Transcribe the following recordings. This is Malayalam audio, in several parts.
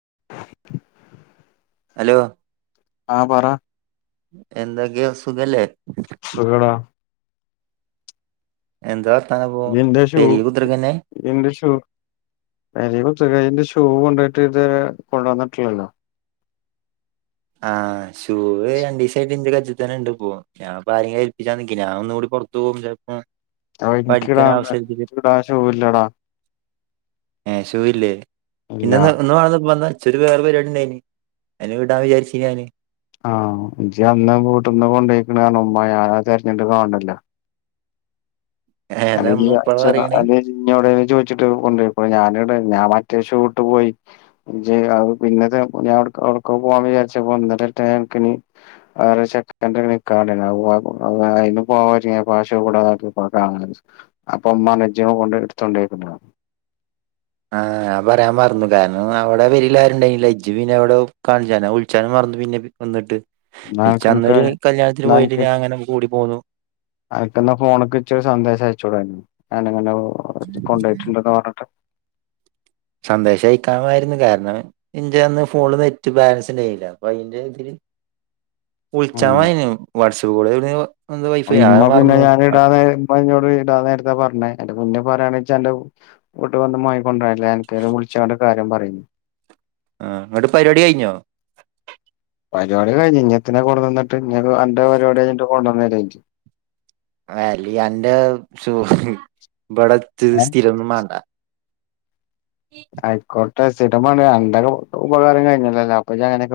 [inaudible] ഹലോ. ആഹ പറ. എന്തൊക്കെയ സുഖല്ലേ. സുഗടാ. എന്താ വർത്താനപ്പോ എന്റ ഷൂ പെരീല് കുത്തിർക്കന്നെ എന്റെ ഷൂ [unintelligible] ഷൂ കൊണ്ടോയിട്ട് ഇതരെ കൊണ്ടുവന്നിട്ടില്ലല്ലോ. ആഹ് ഷൂവ് രണ്ടീസായിട്ട് ഇന്റെ കയ്യീത്തന്നെ ഇണ്ടിപ്പോ ഞാൻ അപ്പ ആരെങ്കിലും ഏൽപ്പിച്ചാൻ നിക്കാ ഞാനൊന്നു കൂടി പൊറത്ത്പോകും ചെലപ്പാ അതെനിക്കിടാൻ എനിക്കിടാൻ ഷൂവില്ലടാ ഏ ഷൂവ് ഇല്ലേ ഇല്ല ഇന്ന ഒന്ന് വന്ന് ഇച്ചൊരു വേറെ പരിപാടിുണ്ടായിന് അ വിടാ വിചാരിച്ച ഞാന് ആ ഇചി അന്ന് വീട്ടന്ന് കൊണ്ടോയിക്കണ ക ഉമ്മ ഞാനാ തിരഞ്ഞിട്ട് കാണണില്ല ഏഹ് അ അതെന്താ ഇമ്മ ഇപ്പളാ അ പറയണേ ഇന്നോട് ചോദിച്ചിട്ട് കൊണ്ടൊ യപ്പോ ഞാനടെ ഞാൻ മറ്റേഷൂ ഇട്ട്പോയി പിന്നഞക്ക പോവാാൻ വിചാരിച്ചട്ട [unintelligible] [unintelligible] ആ പറയാൻ മറന്നു കാരണം അവിടെ വരിലാരുണ്ടായി ഇജ്ജ് പിന്നെ അവിടെ കാണിച്ചാലും വിളിച്ചാലും പിന്നെ വന്നിട്ട് ന്നാ ഈ അനക്കെനക്ക് ചന്നൊരു കല്യാണത്തിന് പോയിട്ട് ഞ അങ്ങനെ കൂടി പോന്നു അനക്ക്ന്ന ഫോണൊക്കെ ഇച്ച സന്ദേശം അയച്ചോടായിരുന്നു ഞാനങ്ങനെ കൊണ്ടോയിട്ടുണ്ടന്ന് പറഞ്ഞിട്ട് സന്ദേശം അയക്കാമായിരുന്നു കാരണം എന്റെ അന്ന് ഫോണ് നെറ്റ് ബാലൻസ് ഉണ്ടായില്ല അപ്പൊ അതിന്റെ ഇതില് ഉൾച്ചമായിന്നു മായി വാട്ടസപ്പ് കൂടെ എവിടെന്നോ അ ഇമ്മ പിന്നെ ഞാനീടാതെ ഇമ്മ ഇങ്ങോട്ട് ഇടാനേരത്ത പറഞ്ഞേ അതിന്റെ മുന്നേ പറയാണെങ്കിൽ ന്റെ വീട്ട് വന്ന മായി കൊണ്ടുവന്നില്ല എനിക്ക വിളിച്ചോണ്ട് കാര്യം പറയും ആ അങ്ങോട്ട് പരിപാടി കഴിഞ്ഞോ പരിപാടി കഴിഞ്ഞ് ഇന്നെ കൊണ്ടുന്നട്ട്ക്ക് എന്റെ പരിപാടി കഴഞ്ഞിട്ട് കൊണ്ടുവന്നു വാലി എന്റെ ഇവിടെ ഏ സ്ഥിരമൊന്നും വേണ്ട ആയിക്കോട്ടെ സ്ഥിരം എന്തൊക്കെ ഉപകാരം കഴിഞ്ഞല്ലോ അപ്പൊങ്ങനെ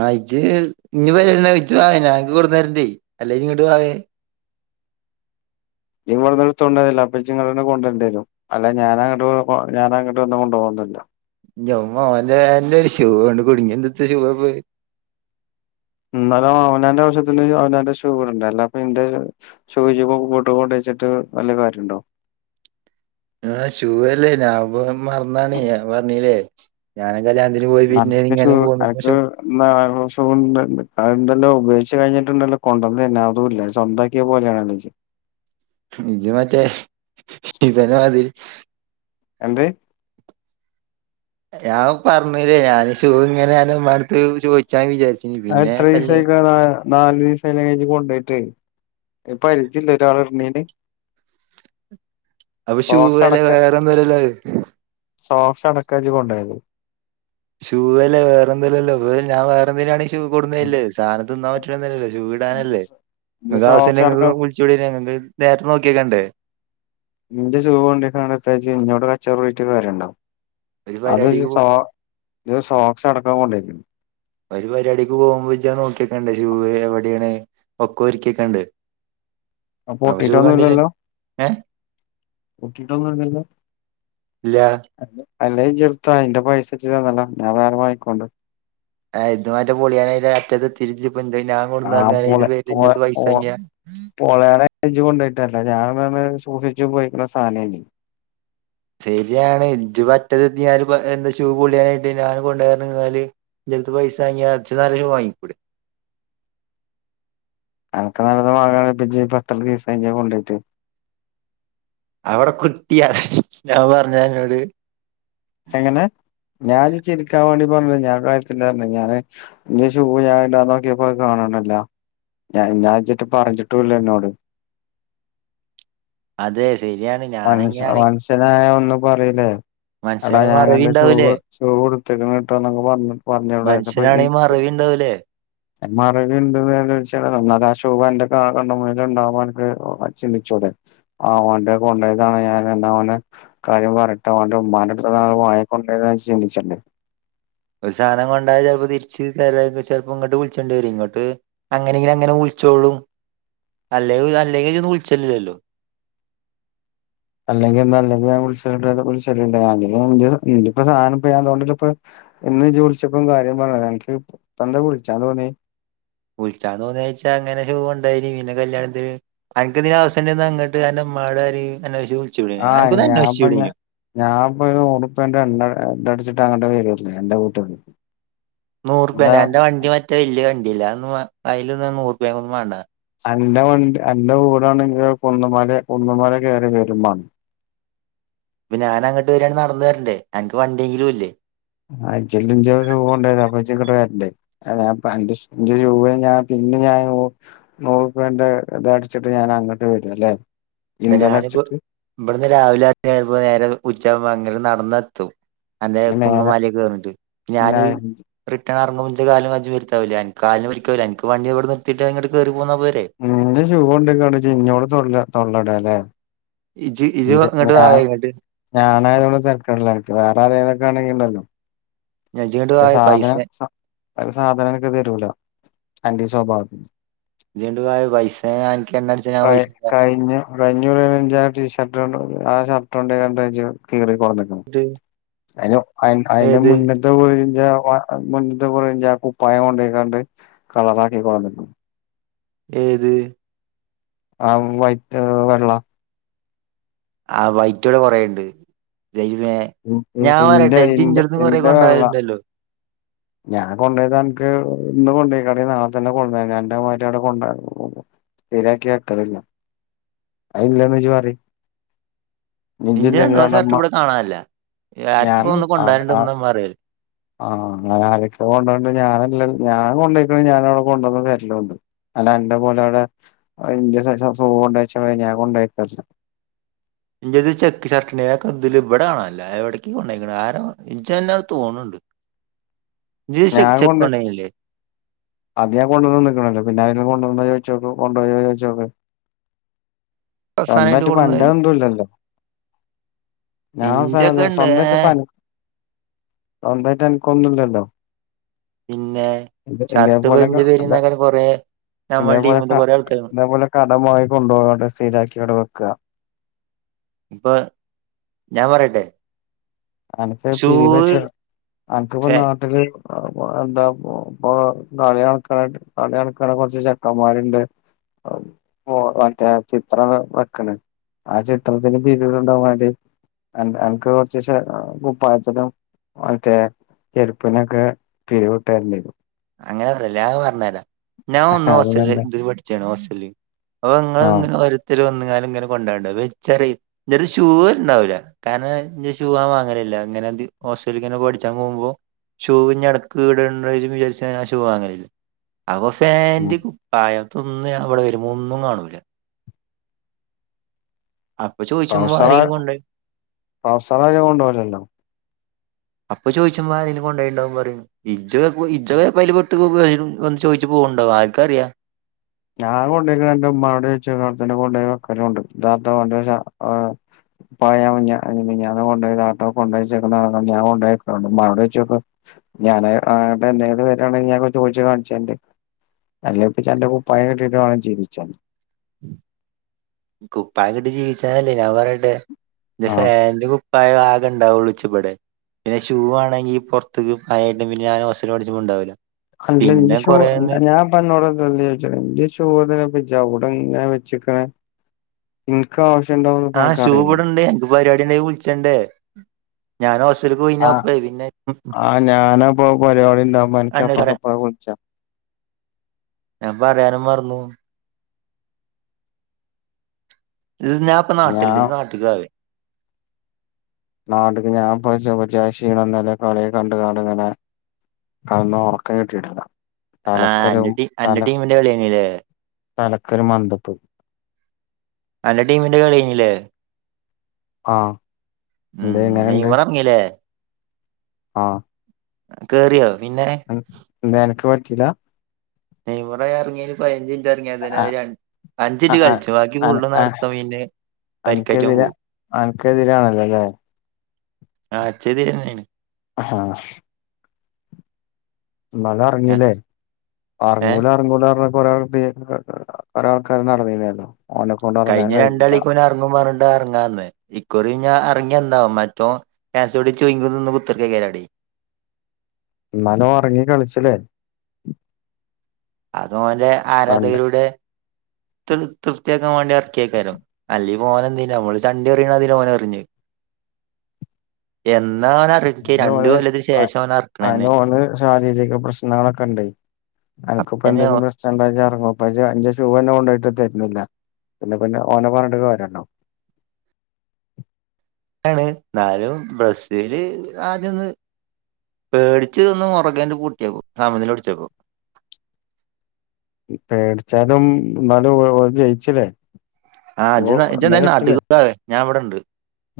ആ ഇജ്ജ് ഇനി വ [unintelligible] ഇവിന്നിടുത്തുണ്ടരുന്നില്ല അപ്പ നിങ്ങ കൊണ്ട വരും അല്ല ഞാന അങ്ങോട്ട് ഞാന അങ്ങോട്ട് വന്ന് കൊണ്ട പോകന്നു നല്ല എന്റ മ്മോ എന്റെ ഒരു ഷൂണ്ട് കുടുങ്ങിയ എന്തത്തെ ഷൂ പോയി എന്നന്നാലും അവനാന്റെ ആവശ്യത്തിന് അവനാന്റെഷൂ ഇടണ്ടേ അല്ലാത്ത എന്റെ ഷൂവ് ഷൂ കൂട്ടതി ന്നി ട്ട് നല്ല കാര്യംണ്ടോ ആ ഷൂവല്ലേ മറന്നാണ് പറഞ്ഞീല്ലേ ഞാനെക്കല്ലാന്ന് പോയി പോ ഇങ്ങനെ പോണ പക്ഷെ ഷൂണ്ടല്ലോ കണ്ടല്ലോ ഉപ ച കഴിഞ്ഞിട്ടുണ്ടല്ലോ കൊണ്ടുവന്നു തന്നെ അതുമല്ല സ്വന്താക്കിയ പോലെയണല്ലോജ ഇജ മറ്റേ ഇപ്പന്നെ മതിരി എന്ത് ഞാൻ പറഞ്ഞില്ലേ ഞാൻ ഷൂ ഇങ്ങനെ ആണ് ഉമ്മറത്തു ഷൂ വെച്ചതാന്ന് വിചാരിച്ചു എത്ര ദിവസായിക്ക നാല് ദിവസായി അത് കഴിഞ്ഞു കൊണ്ടോയിട്ട് ഇപ്പ അരിക്കില്ല ഒരാൾ ഇണീന് അപ്പൊ ഷൂ അല്ല വേറെന്തല്ല സോഫ അണക്കാജി കൊണ്ടായത് ഷൂ അല്ലേ വേറെ എന്തേലല്ലോ അപ്പ ഞാ വേറെന്തങ്കലാണ് ഷ് ഷൂ കൊട്ന്നെര്ലെ സാനം തിന്നാൻ പറ്റ്ണെല്ലല്ലോ ഷൂവ് ഇടാനല്ലെ ഇജ്ജ് ഇങ്ങകാവശ്യണ്ടെ സോക്സ് അടക്കം ഇങ്ങക്വിൾചൂടീനങ്ങക് നേര്ത്തെ നോക്കിയെക്കണ്ടെ ഇൻ്റെ ഷൂവൊണ്ടയ്കാണ്ടെത്താ ജ് ഇന്നോട് കച്ചറൂടീട് ട്ട് കാര്യണ്ടൊ ഒരു അതു ജ് പരിപാടിക്ക് പോ സോ ജ് സോക്സടക്കാ കൊണ്ടേയിക്ക്ണ്ടെ ഒരു പരിപാടിക്ക് പോകുമ്പോ ഇജാ നോക്കിയെക്കണ്ടെ ഷൂവ് എവിടേണ് ഒക്കൊര്ക്കിയെക്കണ്ടെ അത് പൊട്ടീട്ടൊന്നുല്ലല്ലോ ഏ പൊട്ടീട്ടൊന്നുല്ലല്ലൊ ഇല്ല അല്ലേ ജ് ഇട്ത്തോ അയിൻ്റെ പൈസച്ച് തന്നാളാ ഞാൻ വേറെ വാങ്ങിക്കോണ്ട് ആയ് ഇതുമറ്റെ പൊളിയാനായീൻ്ററ്റതെത്തീട്ട് ജ് ആ പൊളെ പൊള പൈസ പൊൾ വാങ്ങിയ പൊള്യാനായ ജ് കൊണ്ടയുട്ടെല്ലെ ഞാൻ സൂക്ഷിച്ചുപയോഗിക്ണ സാനേനി ശരിയാണ് ഇഞ്ജ് പറ്റതെത്തിങാണ്ട് എന്താ ഷൂ പൊളിയാനായിട്ട് ഞാന് കൊണ്ടോയാർഞ്ങ്ങാല് ഇൻ്റെട്ത്ത് പൈസാങ്ങിയാ ഇച്ചാ നല്ലെ വാങ്ങിക്കൂടെ അൻക്ക് നല്ലത് വാങ്ങാണെ ഇപ്പെത്രദീസായി ഇജത് കൊണ്ടോയീട്ട് അവിടെ കുട്ടിയാ ഞാൻ പറഞ്ഞോ അന്നോട് എങ്ങനെ ഞാൻ ജ് ചിരിക്കാവാണ്ടി പറഞ്ഞല്ല ഞാൻ കാര്യത്തിലാർഞെ ഞാന് ഇൻ്റെ ഷൂവ് ഞാനിടാനോക്കിയപ്പോ അത് കാണാ കാണാല്ല ഞാൻ ന്നാ ഇജ്ജെറ്റെ പറഞിട്ടൂല്ല ഇന്നോട് അതെ ശരിയാണ് മനുഷ്യ ഞാനെങ്ങനെയാണ് മനുഷ്യനായ ഒന്ന് പറീലേ എടാ മനുഷ്യനാണെങ്കിൽ മറവി ഞാനൻ്റെ ഉണ്ടാവൂലേ ഷൂവ് ഷൂവ്ട് ഇട്ത്ത്ക്ക്ണ്ട്ട്ടോ ന്നൊകെ പറഞ്ഞ് പറഞ്ഞൂടെ ത്താപ്പൊ മനുഷ്യനാണെങ്കിൽ ഇൻക്ക് മറവി ഉണ്ടാവൂലേ മറവിണ്ട് [unintelligible] ആഷൂവൻ്റെ കാ കണ്ണ്മുനില്ണ്ടാവുമ്പ അൻക് ചിന്തിച്ചൂടെ ആ ഓൻ്റെ കൊണ്ടെയതാണ് ഞാന് ന്നാ ഓന് കാര്യം പറ്യട്ടെ ഓൻ്റെ ഉമ്മാൻ്റെട്ത്താന്നാണ് വാങ്ങി കൊണ്ടോയത് ന്നാജ് ചിന്തിച്ചണ്ടെ ഒരു സാനം കൊണ്ടോയാ ചെലപ്പം തിരിച്ച് തരാ ചെൽപ്പം ഇങ്ങട്ട് വിൾച്ചണ്ടി വെരും ഇങ്ങട്ട് അങ്ങനെങ്കിലങ്ങനെ വിൾ വിൾച്ചോളും അല്ലെ അല്ലെങ്കിജൊന്ന് വിൾച്ചല് ഇല്ലല്ലോ അല്ലെങ്കി എന്താ അ ല്ലെങ്കിഞാൻ വിൾചല്ണ്ടലൊ വിൾചേല്ണ്ടേ അല്ലെങ്കി ഞാൻ ഇൻ്റെ ഇൻ്റെപം സാനപ്പം ഞാതോണ്ടല്ലെപ്പ ഇന്ന് ജ് വിൾച്ചപ്പം കാര്യപറ്ഞതാ അൻക്പന്തേ വിൾച്ചാതോന്നീ [inaudible] വിൾച്ചാ തോന്നീച്ചാ ഇങ്ങനെ ഷൂവ്ണ്ടായീനി പിന്നെ കല്ല്യാണത്തിന് അൻക്ക് ഇതിനാവുസ്യണ്ടെ ന്നാങ്ങട്ട് അൻ്റെ മ് മ്മാനോടാരെയും അന്വേഷിച്ച് വിൾ ആ ഞാൻപ്പഞ് ഞാൻപ്പം ഒര് നുറുപ്യൻ്റെ എണ്ണ തട്ച് ട്ടങ്ങട്ട് വെരല്ല അന്റെ വീട്ട്ക് നൂറുപ്യൻ്റെ അന്റെ വണ്ടി മറ്റേ വെല്ല്യ വണ്ടയല്ലെ അതൊന്നും വാ അയ്ലൊന്നും നൂറുപ്യാകൊന്നും വാണ്ടാ അൻ്റെ വണ്ടി അൻ്റെ വീടാണെങ്കിലോ കുന്നമല് കുന്നമല കേറി വെരുമാണം ഇപ്പം ഞാനങ്ങട്ട് വെരാണെ നടന്നെ രാണ്ടേ അൻക്ക് വണ്ടിയെങ്കിലുല്ലേ ആ ജല്ലെ ഇൻ്റെ ഷൂവൊണ്ടോയത് അപ്പ ജ് ഇങ്ങട്ട് വെര്ണ്ടെ അല്ലാ ഞാപം അൻ്റിഷ് ഇൻ്റെ ഷൂവ്ന് ഞാൻ പിന് പിന്നെ ഞാന് നൂറുപ്യന്റെ ഇത അട്ച്ചിട്ട് ഞാനങ്ങട്ട് വെരല്ലേ ഇപ്പം ഞാനിപ്പോ ഇവട്ന്ന് രാവിലർങ്ങിയാ ചെൽപം നേരെ ഉച്ചാവുമ്പ അങ്ങട്ട് നടന്നാത്തും അന്റെ ഇനി കുന്നുമാലിയൊക്കെ കേറിട്ട ഞാൻ മേലെ റിട്ടേൺ എർങ്ങുമ്പ ഇൻ്റെ കാലും കജ്ജും വെര്ത്താവൂല്ലേ അൻ കാല്ന് പര്കാവൂല അൻക് വണ്ടിവടെ നിർത്തിട്ടാ ഇങ്ങട്ട് കേറി പോന്നാ പോരെ ഇൻ്റെ ഷൂവോണ്ടോയിക്കാണ്ട് ഇജ് ഇന്നോട് തൊള്ള തൊള്ളടാലെ ഇജ്ജ് ഇജ്ജ് ഇൻ്റെ ഇങ്ങട്ട് ഞാൻ വായെ ഇങ്ങട്ട് ഞാനിയതോണ്ട് തര്കടില്ലൻക് വേറാരേലൊക്കാണെങ്കിണ്ടല്ലൊ ഇജ്ജ് ഇങ്ങട്ട് ഒരു വായെ സാധന പൈസ സാ ഒരു സാധനം അൻക്ക് തെരൂല അൻ്റീ സ്വഭാവത്തിന് ഇജ്ജ് ഇങ്ങട്ട് വായെ പൈസ ഞാൻ അനക്ക് എണ്ണ അടിച്ചാൻ ഞാൻ കയ് പൈസ തരാ കഴിഞ്ഞ കഴിഞ്ഞുറിയെന്നെ ഇൻ്റാട്ടീഷ് ഷർട്ട് ആ ഷർട്ടൊണ്ടോയികാണ്ട ജ് കീറി കൊട്ന്ന്ക്ണെ അയിൻ്റെ അയിൻ്റെ ഏത് മുന്നത് കുറിൻ്റേ മുന്നത്തെ കുറി ഇൻ്റാകുപ്പായം കൊണ്ടെയ്ക്കാണ്ട് കളറാക്കി കൊട്ന്ന്ക്ണ് ഏത് ആ വൈറ്റ് ഏ വെള്ള ആ വൈററ്റ് ഇടെ കൊറേണ്ട് ജൈവ ഇ- ഇ- ഞാൻ ഇന്റെ പറയട്ടെ ഇന്റെ ജിഞ്ചിടന്ന് കൊറേക്ക ഇന്റെ വെള്ള കൊണ്ടുണ്ടല്ലോ ഞാൻ കൊണ്ട് പോയത് എനിക്ക് ഇന്ന് കൊണ്ടോ യിക്കാണ്ട് നാളെ തന്നെ കൊണ്ടു അന്റെ മാരി അവിടെ കൊണ്ട ശെരി ആക്കി വെക്കലില്ല അയില്ലന്ന് ഇജ്ജ് പറി ഇജ്ജെ രണ്ടു ദിവസ ഷർട്ട് ഇവിടെ കാണാനല്ല ഞാൻ ആർക്കിപ്പോ ഒന്ന് ആഹ് കൊണ്ടുവരുണ്ടന്ന് ആഹ് നമ്മ അറിയല്ലല് ആഹ് അഞ ആരൊക്കെ കൊണ്ടണ്ട് ഞാനല്ല ഞാൻ കൊണ്ടയിക്കണ ഞാൻ അവിടെ കൊണ്ടുവന്നത് തരലുംണ്ട് അല്ല എന്റെ പോലെ അവിടെ സുഖം കൊണ്ടച്ച ഞാൻ കൊണ്ട [inaudible] ഇന്റത് ചെക്ക് ഷർട്ട് ണനൊക്കെ ഇതില് ഇവിടെ കാണല്ല എവിടേക്ക് കൊണ്ട ആര എനി തോന്നുന്നുണ്ട് [inaudible] ചെ ഞാൻ ചെക്ക് കൊണ്ട് കൊണ്ടോയില്ലേ അത് ഞാൻ കൊണ്ടുവന്നന്ന് നിക്കണല്ലോ പിന്നെ ആരെും കൊണ്ടുവന്ന ചോ [unintelligible] അവസാനായിട്ട് സ്വന്തായിട്ടിപ്പ കൊണ്ടന്നത് അന്റെ എന്തും ഇല്ലല്ലോ ഞാ ഇഞ്ചൊക്കെ അവസാനം ഉണ്ട് ഏ സ്വന്തായിട്ടിപ്പ അന സ്വന്തായിട്ട് എനക്കൊന്നും ഇല്ലല്ലോ പിന്നെ ഷർട്ട് പഞ്ച് [unintelligible] കൊറേ നമ്മളെ ഇതേപോലെക്ക ടീമിത്തെ കൊറേ ആൾക്കാര് ഇതേപോലെ കടം വാങ്ങി കൊണ്ടുപോണോട്ട സ്ഥിരാ ഇപ്പൊ ഞാൻ പറയട്ടെ എനക്ക് പിരിവശ ഷൂ എന‌ക്കിപ്പ നാട്ടില് അപ്പ എന്താ പോപ്പ കളി നടക്കണ കളി നടക്കണ കൊറച്ച് ചെക്കന്മാരിണ്ട്. [unintelligible] മറ്റേ ചിത്രം വെ വെക്കണ് ആ ചിത്രത്തിന് പിരിവിണ്ടാകൻ വേണ്ടി എൻ എനിക്ക് കൊറച്ചേശേ അഹ് കുപ്പായത്തിനും മറ്റേ ചെരുപ്പിനൊക്കെ പിരിവ് കിട്ടാനിണ്ടേ അങ്ങനെ പറയല്ലേ അത് പറഞ്ഞ് തരാ ഞാൻ വന്ന് ഹോസ്റ്റലില് അതുകൊണ്ട് ഇതില് പഠിച്ചാണ് ഹോസ്റ്റലില്. അപ്പൊ നിങ്ങള് ആ ഇങ്ങനെ ഓരോര്ത്തര് വന്ന് ലിങ്ങനെ കൊണ്ടണ്ടാവും വെച്ചറയും ഇന്റടുത്ത് ഷൂ ഇണ്ടാവൂല. കാരണം ഇന്റെ ഷൂ ഞാൻ വാങ്ങലില്ല ഇങ്ങനെ [unintelligible] ഓസ്ട്രേലിങ്ങനെ പഠിച്ചാൻ പോകുമ്പോ ഷൂ ഇഞ്ഞെടക്ക് ഇടെണ്ട വരുംന്ന് വിചാരി ച്ചാങ്ങനെ ഷൂ വാങ്ങലില്ല അപ്പ ഫാന്റ് കുപ്പായം ഇതൊന്നും ഞാൻ അവിടെ വരുമ്പോ ഒന്നും കാണൂല്ല. അപ്പ ചോയിച്ചുമ്പ ട്രൗസർ ആരെങ്കിലും കൊണ്ടോ ട്രൗസർ ആരും കൊണ്ടുപോവില്ലല്ലോ അപ്പ ചോദിച്ചുമ്പ ആരേലും കൊണ്ടോയ്ട്ടിണ്ടാ പറയും ഇത് ഇത് അതില് പെട്ട് [unintelligible] ചോദിച്ച ജ്ജ് പോവ്ണ്ടോ? ആര്ക്കാ അറിയാ ഞാൻ കൊണ്ടെയ്ക്ക്ണോ അന്റെ ഇമ്മാനോട് ചോയിച്ചോക്കാ അയുടെ തെന്നെ കൊണ്ടെയ് വെക്കെലും ഇണ്ട് [unintelligible] ഓന്റെ ഷർ എഹ് പ്പായം ഞാ മിഞ്ഞാ മിഞ്ഞാന്ന് കൊണ്ടോയെതാട്ടോ കൊണ്ടെച്ച്ക്ക്ണെതാണ് പർണ് ഞാ കൊണ്ടെക്കെലും ഇണ്ട് ഇമ്മാനോട് ചോയിച്ചോക്ക് ഞാന് അങ്ങെട്ട് എന്തേങ്കിലും വെരാണെങ്കിൽ ഞാൻ ചോയിച്ച് കാൺച്ചെര്ണ്ട് അല്ലെയ്പ്പ ഇച്ച് അന്റെ കു പ്പായം കിട്ടിട്ട് വാണം ജീവിച്ചാന് കുപ്പായം കിട്ടി ജീവിച്ചാന് അല്ലെയ് ഞാൻ പറയെട്ടെ ഇന്റെ ആഹ് ഫാന്റും കു പ്പായം ആകെ ഇണ്ടാകൊള്ളു ഇച്ച് ഇബെടെ പിന്നെ ഷൂ ആണെങ്കി പൊർത്ത്ക്ക് പഴെ ആയിട്ട് ഇണ്ടെങ്കി പിന്നെ ഞാൻ ഹോസ്റ്റെൽ പഠിച്ച്മ്പം ഇണ്ടാവൂലാ കണ്ട്ലെ ഇന്റെ ഷൂവ് ഞാപ്പ അന്നോട് എന്താ അല്ലെങ്കി ചോയിച്ചെൽ ഇന്റെ ഷൂവ് എന്തിനാപ്പം ഇ ജജ് അയുടെ ഇങ്ങെനെ വെച്ച്ക്ക്ണ് ഇൻക്ക്‌ ആവു ആഹ് ഷൂ ഇവെടെ ഇണ്ടെയ് അൻക്ക് പരിപാടി ഇണ്ടെങ്കി വുൾച്ചെണ്ടെ ഞാൻ ഹോ ആഹ് ആഹ് ഞാന് അപ്പം പരിപാടി ഇണ്ടാവുമ്പം അൻക്ക് അന്നോട് അപ്പാക്കെ പറയാൻ അപ്പാക്കെ വുൾച്ചാ ഞാൻ പറയാനും മർന്നു തിൽ ഞാ ഇപ്പം നാട്ടിൽ ഇണ്ട് ഞാൻ ഇജ്ജ് നാട്ട്ക്ക്‌ വാവേയ് നാട്ടക്ക് ഞാ ഇപ്പം ഇച്ച് ഒര്ജായി ക്ഷീണം ഇന്നെലെ കളിയൊക്കെ കണ്ട്കാണ്ട് ഇങ്ങെനെ കട്ന്ന് ഒർക്കം കിട്ടിട്ട് ഇല്ല ആഹ് അന്റെ ടീ അന്റെ ടീമിന്റെ കളിയെനിലെ തലക്കൊര് മന്തെപ്പ് അന്റെ ടീമിന്റെ കളിയെനി ലെ ആഹ് ഉം എന്തെ എങ്ങനെണ്ട് നെയ്മെർ അർങ്ങി ലെ ആഹ് കേറിയോ? പിന്നെ ന് എന്തെ അൻക്ക് പറ്റിലാ നെയ്മ്മെറ് അറങ്ങെയിന് പയിനെഞ്ച്ന് റങ്ങിയതിനെ ഒര് ആഹ് രന് അഞ്ചിറ്റ് ആഹ് കളിച്ചു ബാക്കി അന ഫുള്ള് ആഹ് നടത്തം പിന്നെ പരിക്കേറ്റോൻ അനക്കെതിരെ പോവും. അനക്കെതിരാണല്ലോല്ലേ ആ ചെരിന്നെയാ. ആഹ് എന്നാലും ഞാൻ ഇറങ്ങീല്ലേ ഏഹ് അറങ്ങൂല അറങ്ങൂല എന്ന് ഒരാൾ [inaudible] ഒരാൾക്കാരു നടന്നേനല്ലോ. കഴിഞ്ഞ രണ്ടാളിക്ക് നെ ഇറങ്ങും പറഞ്ഞണ്ട ഇറങ്ങാന്ന് ഇക്കുറി ഞ ഇറങ്ങ്യാ ന്ന് ന്ത മറ്റോ [unintelligible] എന്നാലും ഉറങ്ങി കളിച്ചിലേ- - അത ഓന്റെ ആരാധകയിലൂടെ ത്ത് തൃപ്യാക്കാൻ വേണ്ടി ഇറക്കിയക്കാരും അല്ലീ ഓനെന്തിനാ ഓന് ചണ്ടി എറിയണ അതി ഓനെറിഞ്ഞ്. യെന്ത് എന്റെ മോന് അ അ എന്റെ എറക്കണന്നെ മോന് ശാരീരിക പ്രശ്നങ്ങളൊക്കെ ഇണ്ട് അനക്കിപ്പോ അപ്പന്നെ എന്തെലും പ്രശ്നം ഇണ്ടായിഴിഞ്ഞാറെങ്ങോ [unintelligible] കൊണ്ടട്ട് തരുന്നില്ല പിന്നെ പിന്നെ ഓന പറഞ്ഞിട്ട കാര്യണ്ടോ ണ് എന്നാലും ബ്രസീല് ആദ്യന്ന് പേടിച്ച് ത് ഒന്ന് മുറകേന്റ് പൂട്ടിയപ്പോ സാമനില പിടിച്ചപ്പോ പേടിച്ചാലും എന്നാലും ഓ ഓൾ ജയിച്ചില്ലേ. ആഹ് ജ് ഗോൾ ജെ എന്തായാലും നാട്ടി [unintelligible] ഞാൻവിടെണ്ട്.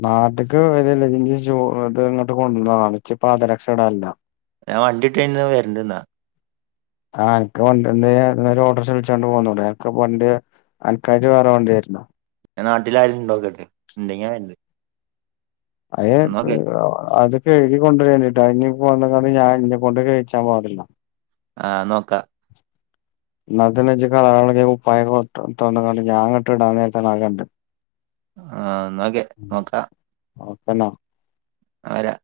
നാട്ടക്ക് വരു ഇല്ലെങ്കി ഷൂ ഇത് ഇങ്ങോട്ട് കൊണ്ടുവ [unintelligible] പാതരക്ഷ ഇടാറില്ല. ഞാൻ വണ്ടിട്ട്ന്ന് വരണ്ടിന്നാ ആ എനിക്ക് വണ്ടിണ്ടേ അവിടുന്നൊരു ഓട്ടോറിക്ഷ വിളിച്ചോണ്ട് പോന്നുടെ എനിക്ക് വണ്ടിയേ ആൻകായിട്ട് വേറെ വണ്ടിയാരുന്നോ. ഞാൻ നാട്ടിലാരു ഇണ്ടാവുല്ലല്ലോ ഇണ്ടങ്ങനണ്ട്. അതെ ക്ക് അ അത്ക്കെ എഴുതി കൊണ്ടരേണ്ടിട്ടാഞ് വന്നണ്ട് ഞാൻ ഇനി കൊണ്ട് കഴിച്ചാൻ പാടില്ല. ആ നോക്കാ ഇന്നാൾ തന്നെ ഇജി [unintelligible] കുപ്പായം [unintelligible] ഇവിടെ ഇട്ടാണ്ട് ഞാൻ ന്നിട്ട് ഇടനേരത്തെ ഞാൻ കണ്ടേ ആ ന്നോക്കെ നോക്കാ നോക്കണോ ആരാ